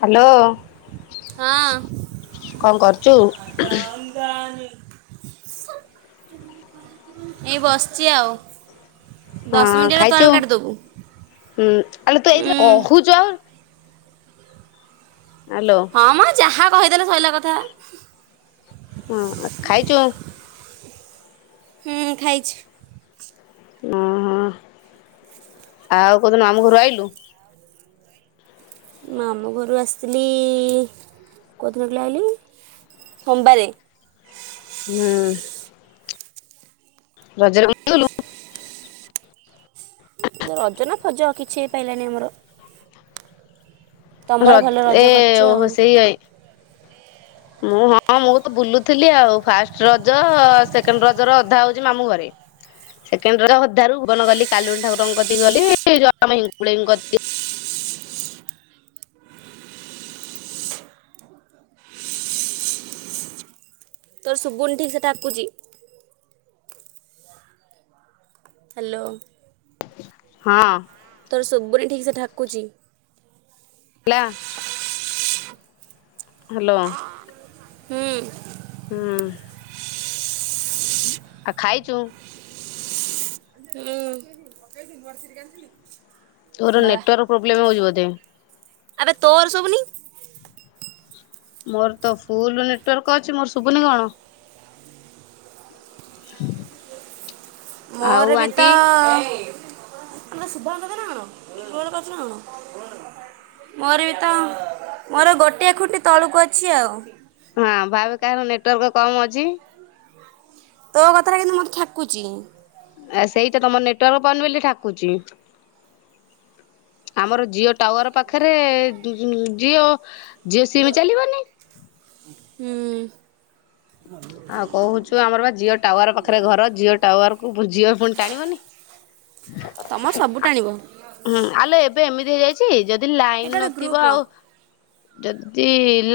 Hello ହଁ କଣ କରୁଛୁ? ଏଇ ବସିଛି ଆଉ? ହଁ ଦଶ ମିନିଟ୍ ହେଲେ ଖାଇଛୁ ତର କାଟିିଦବୁ। ହୁଁ ଆଲୋ ତୁ ଏଇଥିରେ ହ [unintelligible] ହ୍ୟାଲୋ ହଁ ମା ଯାହା କହିଦେଲେ ଶୋଇଲାା କଥା। ହୁଁ ଖାଇଛୁ? ହୁଁ ଖାଇଛି। ଓହୋ ଆଉ କୋଉ ଦିନୁ ଆମ ଘରୁ ଆଇଲୁ? ମ ଆମ ଘରୁ ଆସିଥିଲି କେଉତିନଖ ଆଇଲି? ସୋମବାରେ ହୁଁ ରଜ ର ରଜନା ଫଜ କିଛି ପାଇଲାନି ଆମର। ତମର ର ଭଲ ଏ ରଜ କରିଛ ଓ ଆଉ ହ ସେଇ [unintelligible] ମୁଁ ହଁ ମୁଁ ତ ବୁଲୁଥିଲି ଆଉ ଫାଷ୍ଟ ରଜ ସେକେଣ୍ଡ ରଜ ର ଅଧା ହଉଛି ମାମୁଁ ଘରେ। ସେକେଣ୍ଡ ହଧାରୁ ଭୁବନ ଗଲି କଲୁନି ଠାକୁରଙ୍କ କତି ଗଲି [unintelligible] ତୋର ସୁବୁନ ଠିକ୍ ସେ ଠାକୁଛି। ହ୍ୟାଲୋ ହଁ ତୋର ସବୁଣି ଠିକସେ ଠାକୁଛି। ହେଲା ହ୍ୟାଲୋ ହଁ ହୁଁ ଆଉ ଖାଇଛୁ? ଉଂ ତୋର ନେଟୱାର୍କ ପ୍ରୋବଲେମ ହେଉଛି ବୋଧେ? ଏବେ ତୋର ସବୁନି। ମୋର ତ ଫୁଲ ନେଟୱାର୍କ ଅଛି ମୋର ଶୁଭୁନି କଣ? ହ ମୋର ବି ତ ଆେ ଶୁଭାଙ୍କ କଥା [unintelligible] [unintelligible] କୁର କଛ ନା କଣ? ମୋର ବି ତ ମୋର ଗୋଟିଏ ଖୁଟି ତଳୁକୁ ଅଛି ଆଉ। ହଁ ଭାଵେ କାହାର ନେଟୱାର୍କ କମ ଅଛି? ତୋ କଥଟା କିନ୍ତୁ ମୋତେ ଠାକୁଛି। ଆ ସେଇ ତ ତମ ନେଟୱାର୍କ ପଉନି ବୋଲି ଠାକୁଛି। ଆମର ଜିଓ ଟାୱାର ପାଖରେ ଜିଓ ଜିଓ ସିମ୍ ଚାଲିବନି? ହୁଁ ଆଉ କହୁଛୁ ଆମର ବା ଜିଓ ଟାୱାର ପାଖରେ ଘର ଜିଓ ଟାୱାର କୁ ଜିଓ ଫୋନ୍ ଟାଣିବନି। ତମର ସବୁ ଟାଣିବ। ହୁଁ ଆଲୋ ଏବେ ଏମିତି ହେଇଯାଇଛି ଯଦି ଏଇଟା ଲାଇନ ଗୋଟେ ନଥିବ ଗ୍ରୁପ୍ର ଆଉ ଯଦି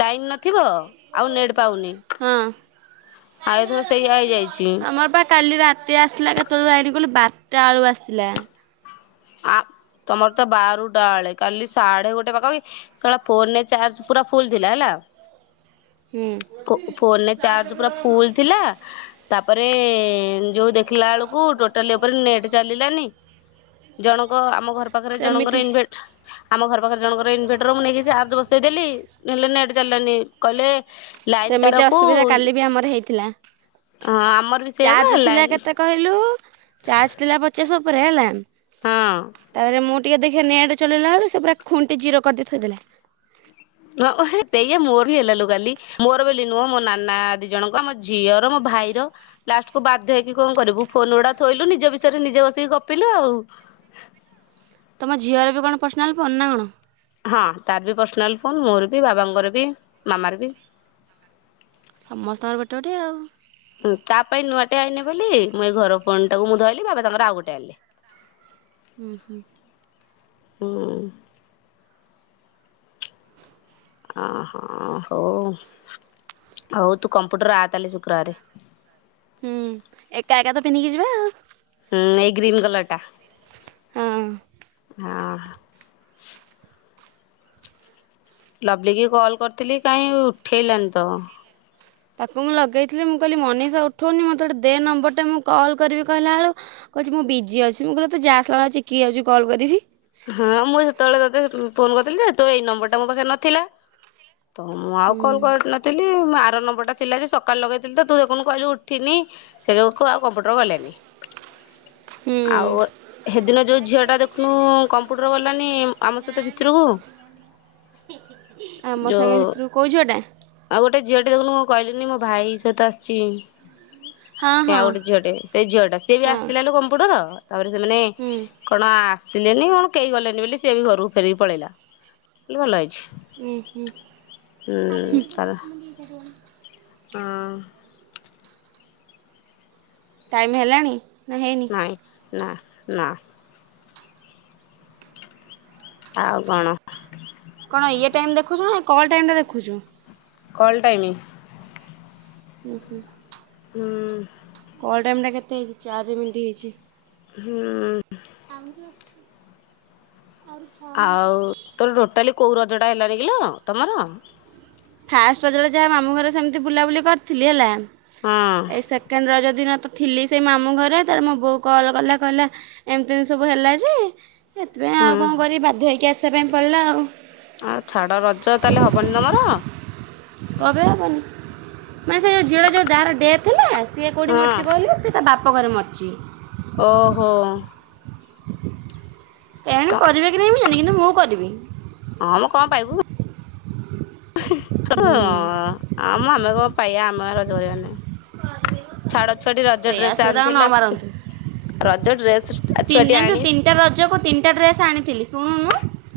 ଲାଇନ ନଥିବ ଆଉ ନେଟ୍ ପାଉନି। ହଁ ଆଉ ଏଥର ସେଇଆ ହେଇଯାଇଛି ଆମର ବା କାଲି ରା ତି ଆସିଲା କେତେବେଳୁ ଲାଇଟ୍ କହିଲୁ ବାରଟା ବେଳୁ ଆସିଲା। ଆ ତମର ତ ବାରୁଟା ବେଳେ କାଲି ସାଢେ ଗୋଟେ ପାଖାପାଖି ! ! ! ! ! ! ! ! ! ! ଫୋନରେ ଚାର୍ଜ ପୁରା ଫୁଲ୍ ଥିଲା ହେଲା। ହୁଁ ଫୋ ଫୋନରେ ଚାର୍ଜ ପୁରା ଫୁଲ୍ ଥିଲା। ତାପରେ ଯୋଉ ଦେଖିଲା ବେଳକୁ ଟୋଟାଲି ଉପରେ ନେଟ୍ ଚାଲିଲାନି। ଜଣଙ୍କ ଆମ ଘର ପାଖରେ ଜଣଙ୍କର ସେମିତି ଇନଭେ ଆମ ଘର ପାଖରେ ଜଣଙ୍କର ଇନଭେଟର ମୁଁ ନେଇକି ଚାର୍ଜ ବସେଇଦେଲି। ହେଲେ ନେଟ୍ ଚାଲିଲାନି କହିଲେ ଲାଇନ ସେମିତି ତାରକୁ ଅସୁବିଧା କାଲି ହଁ ବି ଆମର ହେଇଥିଲା ଆମର ବି ସେଇଆ ବା ଚାର୍ଜ ଥିଲା ଲାଇନ କେତେ କହିଲୁ ଚାର୍ଜ ଥିଲା ପଚାଶ ଉପରେ ହେଲା ହଁ ତାପରେ ମୁଁ ଟିକେ ଦେଖିଆ ନେଟ୍ ଚଲେଇଲା ବେଳୁ ସିଏ ପୁରା ଖୁଣ୍ଟି ଜିରୋ କରିଦେଇ ଥୋଇଦେଲେ। ଓହୋ ହେ ସେଇଆ ମୋର ବି ହେଲା ଲୋ କାଲି ମୋର ବଲି ନୁହଁ ମୋ ନାନା ଦି ଜଣଙ୍କ ଆମ ଝିଅର ମୋ ଭାଇର ଲାଷ୍ଟକୁୁ ବାଧ୍ୟ ହେଇକି କଣ କରିବୁ ଫୋନ ଗୋଡା ଥୋଇଲୁ ନିଜ ବିଷୟରେ ନିଜେ ବସିକି ଗପିଲୁ ଆଉ। ତମ ଝିଅର ବି କଣ ପର୍ସନାଲ୍ ଫୋନ୍ ନା କଣ? ହଁ ତାର ବି ପର୍ସନାଲ୍ ଫୋନ୍ ମୋର ବି ବାବାଙ୍କର ବି ମାମାର ବି। ସମସ୍ତଙ୍କର ଗୋଟେ ଗୋଟେ ଆଉ। ଉଁ ତା ପାଇଁ ନୂଆଟେ ଆଇନେ ବୋଲି ମୁଁ ଏଇ ଘର ଫୋନଟାକୁ ମୁଁ ଧଇଲିି ବାବା ତାଙ୍କର ଆଉ ଗୋଟେ ଆଣିଲେ। ଉଁ ହୁଁ। ହୁଁ। ଅହୋ ହଉ ହଉ ତୁ କମ୍ପୁଟର ଆ ତାହେଲେ ଶୁକ୍ରବାରେ। ହୁଁ ଏକା ଏକା ତ ପିନ୍ଧିକି ଯିବା ଆଉ। ହୁଁ ଏଇ ଗ୍ରୀନ୍ କଲରଟା। ହଁ। ହଁ। ଲଭଲିକି କଲ୍ କରିଥିଲି କାଇଁ ଉଠେଇଲାନି ତ। ତାକୁ ମୁଁ ଲଗେଇଥିଲି ମୁଁ କହିଲି ମନିଷା ଉଠଉନି ମୋତେ ଗୋଟେ ଦେ ନମ୍ବରଟେ ମୁଁ କଲ୍ କରିବି କହିଲା ବେଳୁ କହୁଚି ମୁଁ ବିଜି ଅଛି ମୁଁ କହିଲି ହଉ ତୁ ଯା! ! ! ! ! ! ! ! ! ! ! ଚିକିକି ଯାଉଚି କଲ୍ କରିବି। ହଁ ମୁଁ ସେତେବେଳେ ତତେ ଫୋନ କରିଥିଲି ଯେ ତ ଏଇ ନମ୍ବରଟା ମୋ ପାଖରେ ନଥିଲା। ତ ମୁଁ ଆଉ ହୁଁ କଲ୍ କରି ନ ଥିଲି ମୋ ଆର ନମ୍ବଟା ଥିଲା ଯେ ସକାଳେ ଲଗେଇଥିଲି ତ ତୁ ଯଉଖୁଣୁ କହିଲୁ ଉଠିନି। ସେ [unintelligible] ଆଉ କମ୍ପୁଟର ଗଲେନି। ହୁଁ ଆଉ ହେଦିନ ଯୋଉ ଝିଅଟା ଦେଖୁନୁ କମ୍ପୁଟର ଗଲାନି ଆମ ସହିତ ଭିତୁରୁକୁ। ଆମ ସାଙ୍ଗେ ଯୋଉ ଭିତୁରୁକୁ କୋଉ ଝିଅଟା? ଆଉ ଗୋଟେ ଝିଅଟେ ଦେଖୁନୁ ମୁଁ କହିଲିିନି ମୋ ଭାଇ ସହିତ ଆସିଚି। ହଁ ସେ ହଁ ଆଉ ଗୋଟେ ଝିଅଟେ ସେଇ ଝିଅଟା ସିଏ ବି ହଁ ଆସିଥିଲା ଲୋ କମ୍ପୁଟର ତାପରେ ସେମାନେ ହୁଁ କଣ ଆସିଲେନି କଣ କେହି ଗଲେନି ବୁଲି ସିଏ ବି ଘରକୁ ଫେରିକି ପଳେଇଲା କହିଲି ଭଲ ହେଇଚି। ଉଁ ହୁଁ ତାର ହୁଁ। ହଁ। ଟାଇମ୍ ହେଲାଣି ନା ହେଇ ନାଇଁ ନା ନା। ଆଉ କଣ? କଣ ଇଏ ଟାଇମ୍ ଦେଖୁଚୁନା ଏ କଲ୍ ଟାଇମଟା ଦେଖୁଚୁ। କଲ୍ ଟାଇମି। ଉଁ ହୁଁ। ହୁଁ। କଲ୍ ଟାଇମ୍ ଟା କେତେ ହେଇଚି? ଚାରି ମିଣ୍ଟି ହେଇଚି। ହୁଁ। ଆମର ଅଛୁ ଆହୁ ଆଉ, ତୋର ଟୋଟାଲି କୋଉ ରଜଟା ହେଲାନି କିଲ ତମର? ଫାଷ୍ଟ ରଜ ଟା ଯାହା ମାମୁଁ ଘରେ ସେମିତି ବୁଲାବୁଲି କରିଥିଲି ହେଲା, ହଁ ଏ ସେକେଣ୍ଡ ରଜ ଦିନ ତ ଥିଲି ସେଇ ମାମୁଁ ଘରେ ତାର ମୋ ବୋଉ କଲ୍ କଲା କହିଲା ଏମିତି ସବୁ ହେଲା ଯେ ସେଥିପାଇଁ ଆଉ ହୁଁ କଣ କରିବି ବାଧ୍ୟ ହେଇକି ଆସିବା ପାଇଁ ପଡ଼ିଲା ଆଉ। ଆଉ ଛାଡ ରଜ ତାହେଲେ ହବନି ତମର? କରେ ବୁନ୍ ମାନେ ସେ ଝିଅର ଯୋଉ ଯାହାର ଡେଥ୍ ହେଲା, ସିଏ କେଉଠି ହଁ ମରିଛି କହିଲୁ? ସିଏ ତା ବାପଘରେ ମରିଛି। ଓହୋ। କେଆଣି ତ କରିବେ କି ନାହିଁ ମୁଁ ଜାଣିନି କିନ୍ତୁ ମୁଁ କରିବି। ହଁ ମ କଣ ପାଇବୁ। ହୁଁ ଆମ ଆମେ କଣ ପାଇବା ଆମେ ରଜ କରିବାନି, ଛାଡ ଛୁଆଟି ରଜ ଡ୍ରେସ୍ ଆଣିଥିଲା ସେ ତିନ୍ ଜାଣିଛୁ, ତିନିଟା ରଜକୁ ତିନିଟା ଡ୍ରେସ୍ ଆଣିଥିଲି ଶୁଣୁନୁ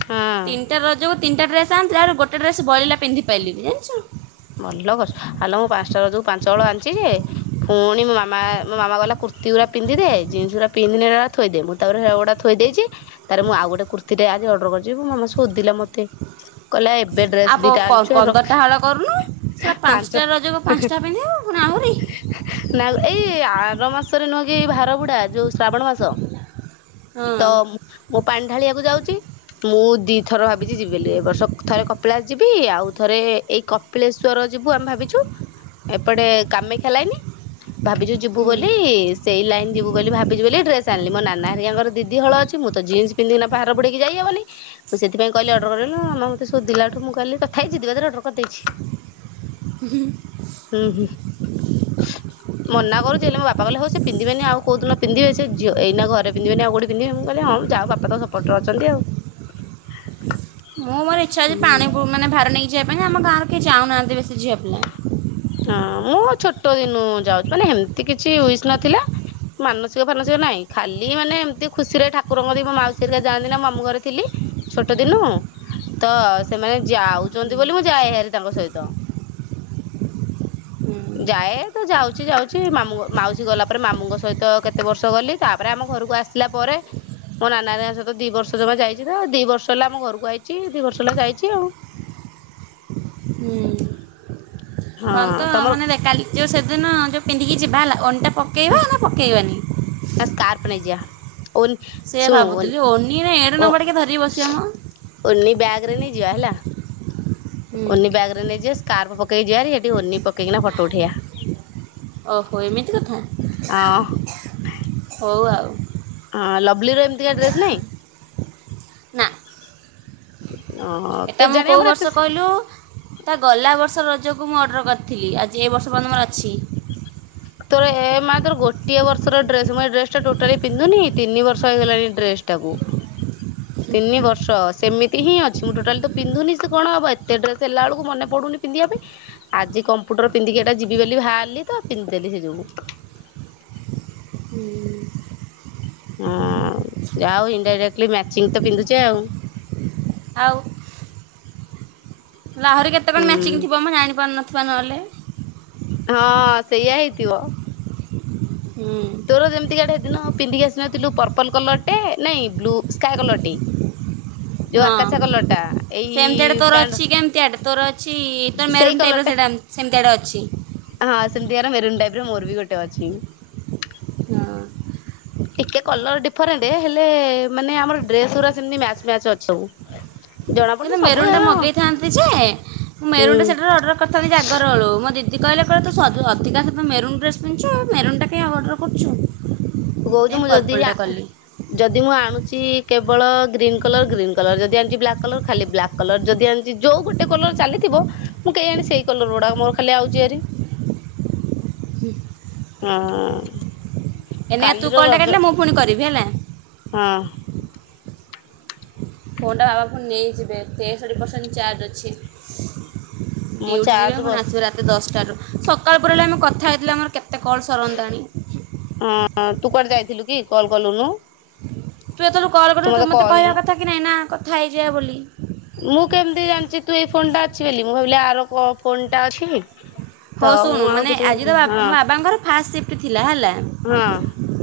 ହଁ ତିନିଟା ରଜକୁ ତିନିଟା ଡ୍ରେସ୍ ଆଣିିଥିଲି, ଆହୁରି ଗୋଟେ ଡ୍ରେସ୍ ବଳିଲା, ପିନ୍ଧି ପାରିଲିନି ଜାଣିଛୁ। ଭଲ କରିଛ। ଆଲୋ ମୁଁ ପାଞ୍ଚଟା ରଜକୁ ପାଞ୍ଚ ହଳ ଆଣିଛି ଯେ ପୁଣି ମୋ ମାମା, ମାମା କହିଲା କୁର୍ତି ରା ପିନ୍ଧିଦେ, ଜିନ୍ସ୍ ଗୁଡା ପିନ୍ଧିନି ସେରା ଥୋଇଦେ। ତାପରେ ସେଗୁଡ଼ା ଥୋଇଦେଇଛି। ତାରେ ମୁଁ ଆଉ ଗୋଟେ କୁର୍ତି ଟେ ଆଜି ଅଡର କରିଛି, ମୋ ମାମା ସୋଧୀଲା ମତେ। କହିଲା ଏବେ ଆଉ ଡ୍ରେସ୍ ପ- ଦିଟା ପ- ଆଣିଛୁ, ଆ ପନ୍ଦରଟା ରଖ ହଳ କରୁନୁ। ସେଟା ପାଞ୍ଚ ପାଞ୍ଚଟା ରଜକୁ ପାଞ୍ଚଟା ପିନ୍ଧିବୁ ଫୁଣି ଆହୁରି। ନା ଏଇ ଆର ମାସରେ ନୁହେଁ କି ଭାର ବୁଡା ଯୋଉ ଶ୍ରାବଣ ମାସ? ହଁ ତ ମୁଁ ପାଣିଢାଳିଆକୁ ଯାଉଛି ମୁଁ ଦି ଥର ଭାବିଛି ଯିବି ବୋଲିି। ଏ ବର୍ଷ ଥରେ କପିଳାସ ଯିବି। ଆଉ ଥରେ ଏଇ କପିଳେଶ୍ଵର ଯିବୁ ଆମେ ଭାବିଛୁ, ଏପଟେ କାମେକ୍ଷା ଲାଇନି। ଭାବିଛୁ ଯିବୁ ହୁଁ ବୋଲି ସେଇ ଲାଇନ୍ ଯିବୁ ବୋଲି ଭାବିଚୁ ବୋଲି ଡ୍ରେସ୍ ଆଣିଲି। ମୋ ନନା ହାରିଆଙ୍କର ଦିଦି ଦିଦି ହଳ ଅଛି। ମୁଁ ତ ଜିନ୍ସ୍ ପିନ୍ଧିକିନା ଭାର ବୁଡେଇକି ଯାଇହବନି ମୁଁ ସେଥିପାଇଁ କହିଲି ଅର୍ଡର କରିବାକୁ, ମୋ ମାମା ମତେ ଶୋଧିଲାଠୁ ମୁଁ କହିଲି ତଥାପି ଜିଦି ବାଦରେ ଅର୍ଡର କରିଦେଇଛି। [unintelligible] ହୁଁ ହୁଁ। ମନା କରୁଛି ହେଲେ ମୋ ବାପା କହିଲେ, ହୋଉ ସେ ପିନ୍ଧି ବେନି ଆଉ କୋଉ ଦିନ ପିନ୍ଧିବେ? ସେ ଝିଅ-ଏଇ ନା ଘରେ ପିଧିବେନି ଆଉ କୋଉଠି ପିନ୍ଧିବେ? ମୁଁ କିହିଲି ହମ୍ ଯାଉ ବାପା ତ ସପୋର୍ଟରେ ଅଛନ୍ତି ଆଉ? ମୁଁ ମୋର ଇଚ୍ଛା ଅଛି ପାଣି ବୋହି, ମାନେ ଭାର ନେଇକି ଯିବା ପାଇଁ, ଆମ ଗଁରେ କେହି ଯାଉନାହାନ୍ତି ବେଶୀ ଝିଅ ପିଲା। ହଁ ମୁଁ ଛୋଟ ଦିନୁ ଯାଉଛି, ମାନେ ହେମିତି କିଛି ୱିସ୍ ନଥିଲା ମାନସିକ ଫାନସିକ ନାହିଁ। ଖାଲି ମାନେ ଏମିତି ଖୁସିରେ ଠାକୁରଙ୍କ କତିକି ମୋ ମାଉସୀ ହାରିକା ଯାଆନ୍ତି ନା ମୋ ମାମୁ ଘରେଥିଲି-' ଛୋଟ ଦିନୁ, ତ ସେମାନେ ଯାଉଛନ୍ତି ବୋଲି ମୁଁ ଯାଏ ହାରି ତାଙ୍କ ସହିତ। ହୁଁ ଯାଏ ତ ଯାଉଛି ଯାଉଛି ମାମୁଁ ମାଉସୀ ଗଲା ପରେ ମାମୁଙ୍କ ସହିତ କେତେ ବର୍ଷ ଗଲି ତାପରେ ଆମ ଘରକୁ ଆସି ଆସିଲା ପରେ ମୋ ନାନା ହାରିଙ୍କା ସହିତ ଦି ବର୍ଷ ଜମା ଯାଇଛି ତ, ଦି ବର୍ଷ ହେଲା ଆମ ଘରକୁ ଆଇଛି। ଦି ବର୍ଷ ହେଲା ଯାଇଛି ଆଉ ହୁଁ। ହଁ କଣ ତ ତମର ମାନେ ରେ କାଲି ଯେଉଁ ସେଦିନ ଯୋଉ ପିନ୍ଧିକି ଯିବା ହେଲା ଓନି ଟା ପକେଇବା ନା ପକେଇବାନି? ସ୍କାର୍ପ ନେଇଯିବା। ଶୁଣୁ ଓନ୍ ସେଇଆ ଶୁଣୁ ଓନ୍, ଭାବୁଥିଲି ଓନି ନା ଏଡ଼େ ଓ ନମ୍ବର ଟିକେ ଧରିକି ବସିବା ମ ଓନି ବ୍ୟାଗ୍ରେ ନେଇ ଯିବା ହେଲା। ହୁଁ ଓନି ବ୍ୟାଗ୍ ରେ ନେଇଯିବା ସ୍କାର୍ପ ପକେଇ ଯିବା ହାରି, ସେଠି ଓନି ପକେଇକିନା ଫଟୋ ଉଠେଇବା। ଓହୋ ଏମିତି କଥା। ହଁ ହଉ ଆଉ। ଅଁ ଲଭ୍ଲିର ଏମିତିକା ଡ୍ରେସ୍ ନାହିଁ? ନା ଅ ଏଟା ମୁଁ କେଜାଣି କୋଉ ଆମର ଏତେ ବର୍ଷ କହିଲୁ? ତା ଗଲା ବର୍ଷ ରଜକୁ ମୁଁ ଅର୍ଡ଼ର କରିଥିଲି। ଆଜି ଏ ବର୍ଷ ପର୍ଯ୍ୟନ୍ତ ମୋର ଅଛି। ତୋର ଏ ମା ତୋର ଗୋଟିଏ ବର୍ଷର ଡ୍ରେସ ମୁ ଡ୍ରେସ ଟା ଟୋଟାଲି ପିନ୍ଧୁନି ତିନି ବର୍ଷ ହେଇଗଲାଣି ଡ୍ରେସ ଟାକୁ। [inaudible] ତିନି ବର୍ଷ ସେମିତି ହିଁ ଅଛି। ମୁଁ ଟୋଟାଲି ତ ପିନ୍ଧୁନି ସେ କଣ ହେବ ଏତେ ଡ୍ରେସ୍ ହେଲାବେଳକୁ ମନେ ପଡୁନି ପିନ୍ଧିବା ପାଇଁ। ଆଜି କମ୍ପ୍ୟୁଟର ପିନ୍ଧିକିଇଟା ଯିବି ବୋଲି ବାହାରିଲି ତ ପିନ୍ଧିଦେଲି ସେ ଯୋଗୁ। ହୁଁ। ହଁ ଯାଉ ଇନଡାଇରେକ୍ଟଲି ମ୍ୟାଚିଂ ତ ପିନ୍ଧୁଛେ ଆଉ। ଆଉ ଲାହୁରି କେତେ କଣ ମ୍ୟାଚିଂ ହୁଁ। ଥିବ ମୁଁ ଜାଣିପାରୁନଥିବା ନହେଲେ। ହଁ ସେୟା ହେଇଥିବ। ହୁଁ ତୋର ଯେମିତିକାଆଡେ ଦିନ ପିନ୍ଧିକି ଆସି ନଥିଲୁ ପର୍ପଲ କଲରଟେ ନାଇଁ ବ୍ଲୁ ସ୍କାାଇ କଲରଟେ। ହଁ ଏଇ ସେମିତିଆଡ଼େ ତୋର ପ୍ୟାଣ୍ଟ ଅଛି କେମତି ଆଡ଼େ ତୋର ଅଛି ତୋର ସେଇ ମେରୁନ୍ କଲର ଟାଇପ ର ଟା ସେଇଟାମ ସେମିତିଆଡ଼େ ଅଛି। ହଁ ସେମିତି କାର ମେରୁନ୍ ଟାଇପ ର ମୋର ବି ଗୋଟେ ଅଛି। ହଁ ଟିକେ କଲର ଡିଫରେଣ୍ଟ ହେଲେ ମାନେ ଆମର ଡ୍ରେସ ଗୁରା ସେମତି ମ୍ୟାଚ ମ୍ୟାଚ ଅଛି ସବୁ। ଜଣା ପଡୁନି କିନ୍ତୁ ସବୁ ମେରୁନ୍ ଟା ଏବେ ମଗେଇଥାନ୍ତି ଯେ ମେରୁନ୍ ଟା ହୁଁ ସେଟାରୁ ଅଡ଼ର୍ ତଥାପି ଜାଗର ବେଳୁ ମୋ ଦିଦି କହିଲା କହିଲା ତୁ ଅଧିକାଶ ତ ମେରୁନ୍ ଡ୍ରେସ ପିନ୍ଧୁଚୁ ମେରୁନ୍ ଟା କଇଁ ଅର୍ଡର କରୁଚୁ? ତୁ କହୁଚୁ ମୁଁ ଯଦି ଜା ଯଦି ମୁଁ ଆଣୁଚି କେବଳ ଗ୍ରୀନ୍ କଲର ଗ୍ରୀନ୍ କଲର ଯଦି ଆଣୁଚି ବ୍ଲାକ୍ କଲର ଖାଲି ବ୍ଲାକ୍ କଲର ଯଦି ଆଣିଚି ଯୋଉ ଗୋଟେ କଲର ଚାଲିଥିବ ମୁଁ କେଇଜାଣି ସେଇ କଲର ଗୁଡାକ ମୋର ଖାଲି ଆଉଚି ହାରି। ହୁଁ। ଏଇନିକା ତୁ କଲ୍ ଟା କାଟିଲେ ମୁଁ ପୁଣି କରିବି ହେଲା। ହଁ। ଫୋନ୍ଟା ଟା ବାବା ଫୁଣି ନେଇଯିବେ ତେଷଠି ପରସେଣ୍ଟ ଚାର୍ଜ ଅଛି। ମୁଁ ଡିଉଟି ଯିବେ ଚାର୍ଜ ପୁଣି ବସି ଆସିବ ରାତି ତି ଦଶଟାରୁ ସକାଳ ପରେଳେ ଆମେ କଥା ହେଇଥିଲେ ଆମର କେତେ କଲ୍ ସରନ୍ତାଣି। ହଁ ତୁ କୁଆଡେ ଯାଇଥିଲୁ କି କଲ୍ କଲୁନୁ? ତୁ ଏତେଳୁ କଲ୍ କରୁ ତୁ ମତେ ମୋତେ କହିଲୁନୁ କହିବା କଥା କି ନାହିଁ ନା କଥା ହେଇଯିବା ବୋଲି। ମୁଁ କେମିତି ଜାଣିଚି ତୁ ଏଇ ଫୋନ ଟା ଅଛି ବୋଲି ମୁଁ ଭାବିଲି ଆର କ ଫୋନ ଟା ଅଛି। ତ ହଉ ମୁଁ ଶୁଣୁ ଆଉ ମାନେ କିଛି ହଁ ଆଜି ତ ବା ମୋ ବାବାଙ୍କର ଫାଷ୍ଟ ସିଫ୍ଟ ଥିଲା ହେଲା। ହଁ।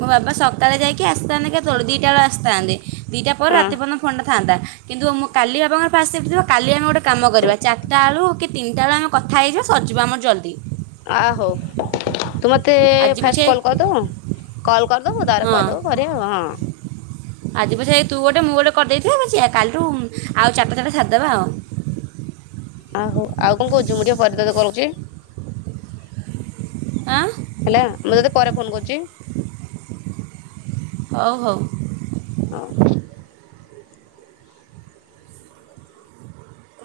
ମୋ ବାପ ସକାଳେ ଯାଇକି ଆସିଥାନ୍ତେ କେ ତବେଳେ ଦିଟା ବେଳେ ଆସିଥାନ୍ତେ ଦୁଇଟା ପରେ ହଁ ରାତି ପନ୍ତ ଫୋନ ଟା ଥାନ୍ତା। କିନ୍ତୁ ମୁଁ କାଲି ବାପାଙ୍କର ଫାଷ୍ଟ ସିପ୍ଟ ଥିବ କଲି ଆମେ ଗୋଟେ କାମ କରିବା ଚାରିଟା ବେଳୁ କି ତିନିଟା ବେଳେ ଆମେ କଥା ହେଇଯିବା ସରିଯିବା ଆମର ଜଲଦି। ଆ ହୋଉ ତୁ ମତେ ଆଜି ଫାଷ୍ଟ ପଛେ କଲ୍ କରିଦବୁ କଲ୍ କରିଦବୁ ତାରେ ହଁ କହିଦବୁ କଇ ଦେ ହଁ। ଆଜି ପଛେ ତୁ ଗୋଟେ ମୁଁ ଗୋଟେ କରିଦେଇଥିବା ପଛିକା କାଲିଠୁ ଆଉ ଚାଟା ଚାଟା ସାରିଦେବା ଆଉ। ଆ ହୋ ଆଉ କଣ କହୁଚୁ ମୁଁ ଟିକେ ପରେ ତତେ କରୁଚି? ହଁ ହେଲା ମୁଁ ତତେ ପରେ ଫୋନ କରୁଚି। ହଉ ହଉ। ହଁ।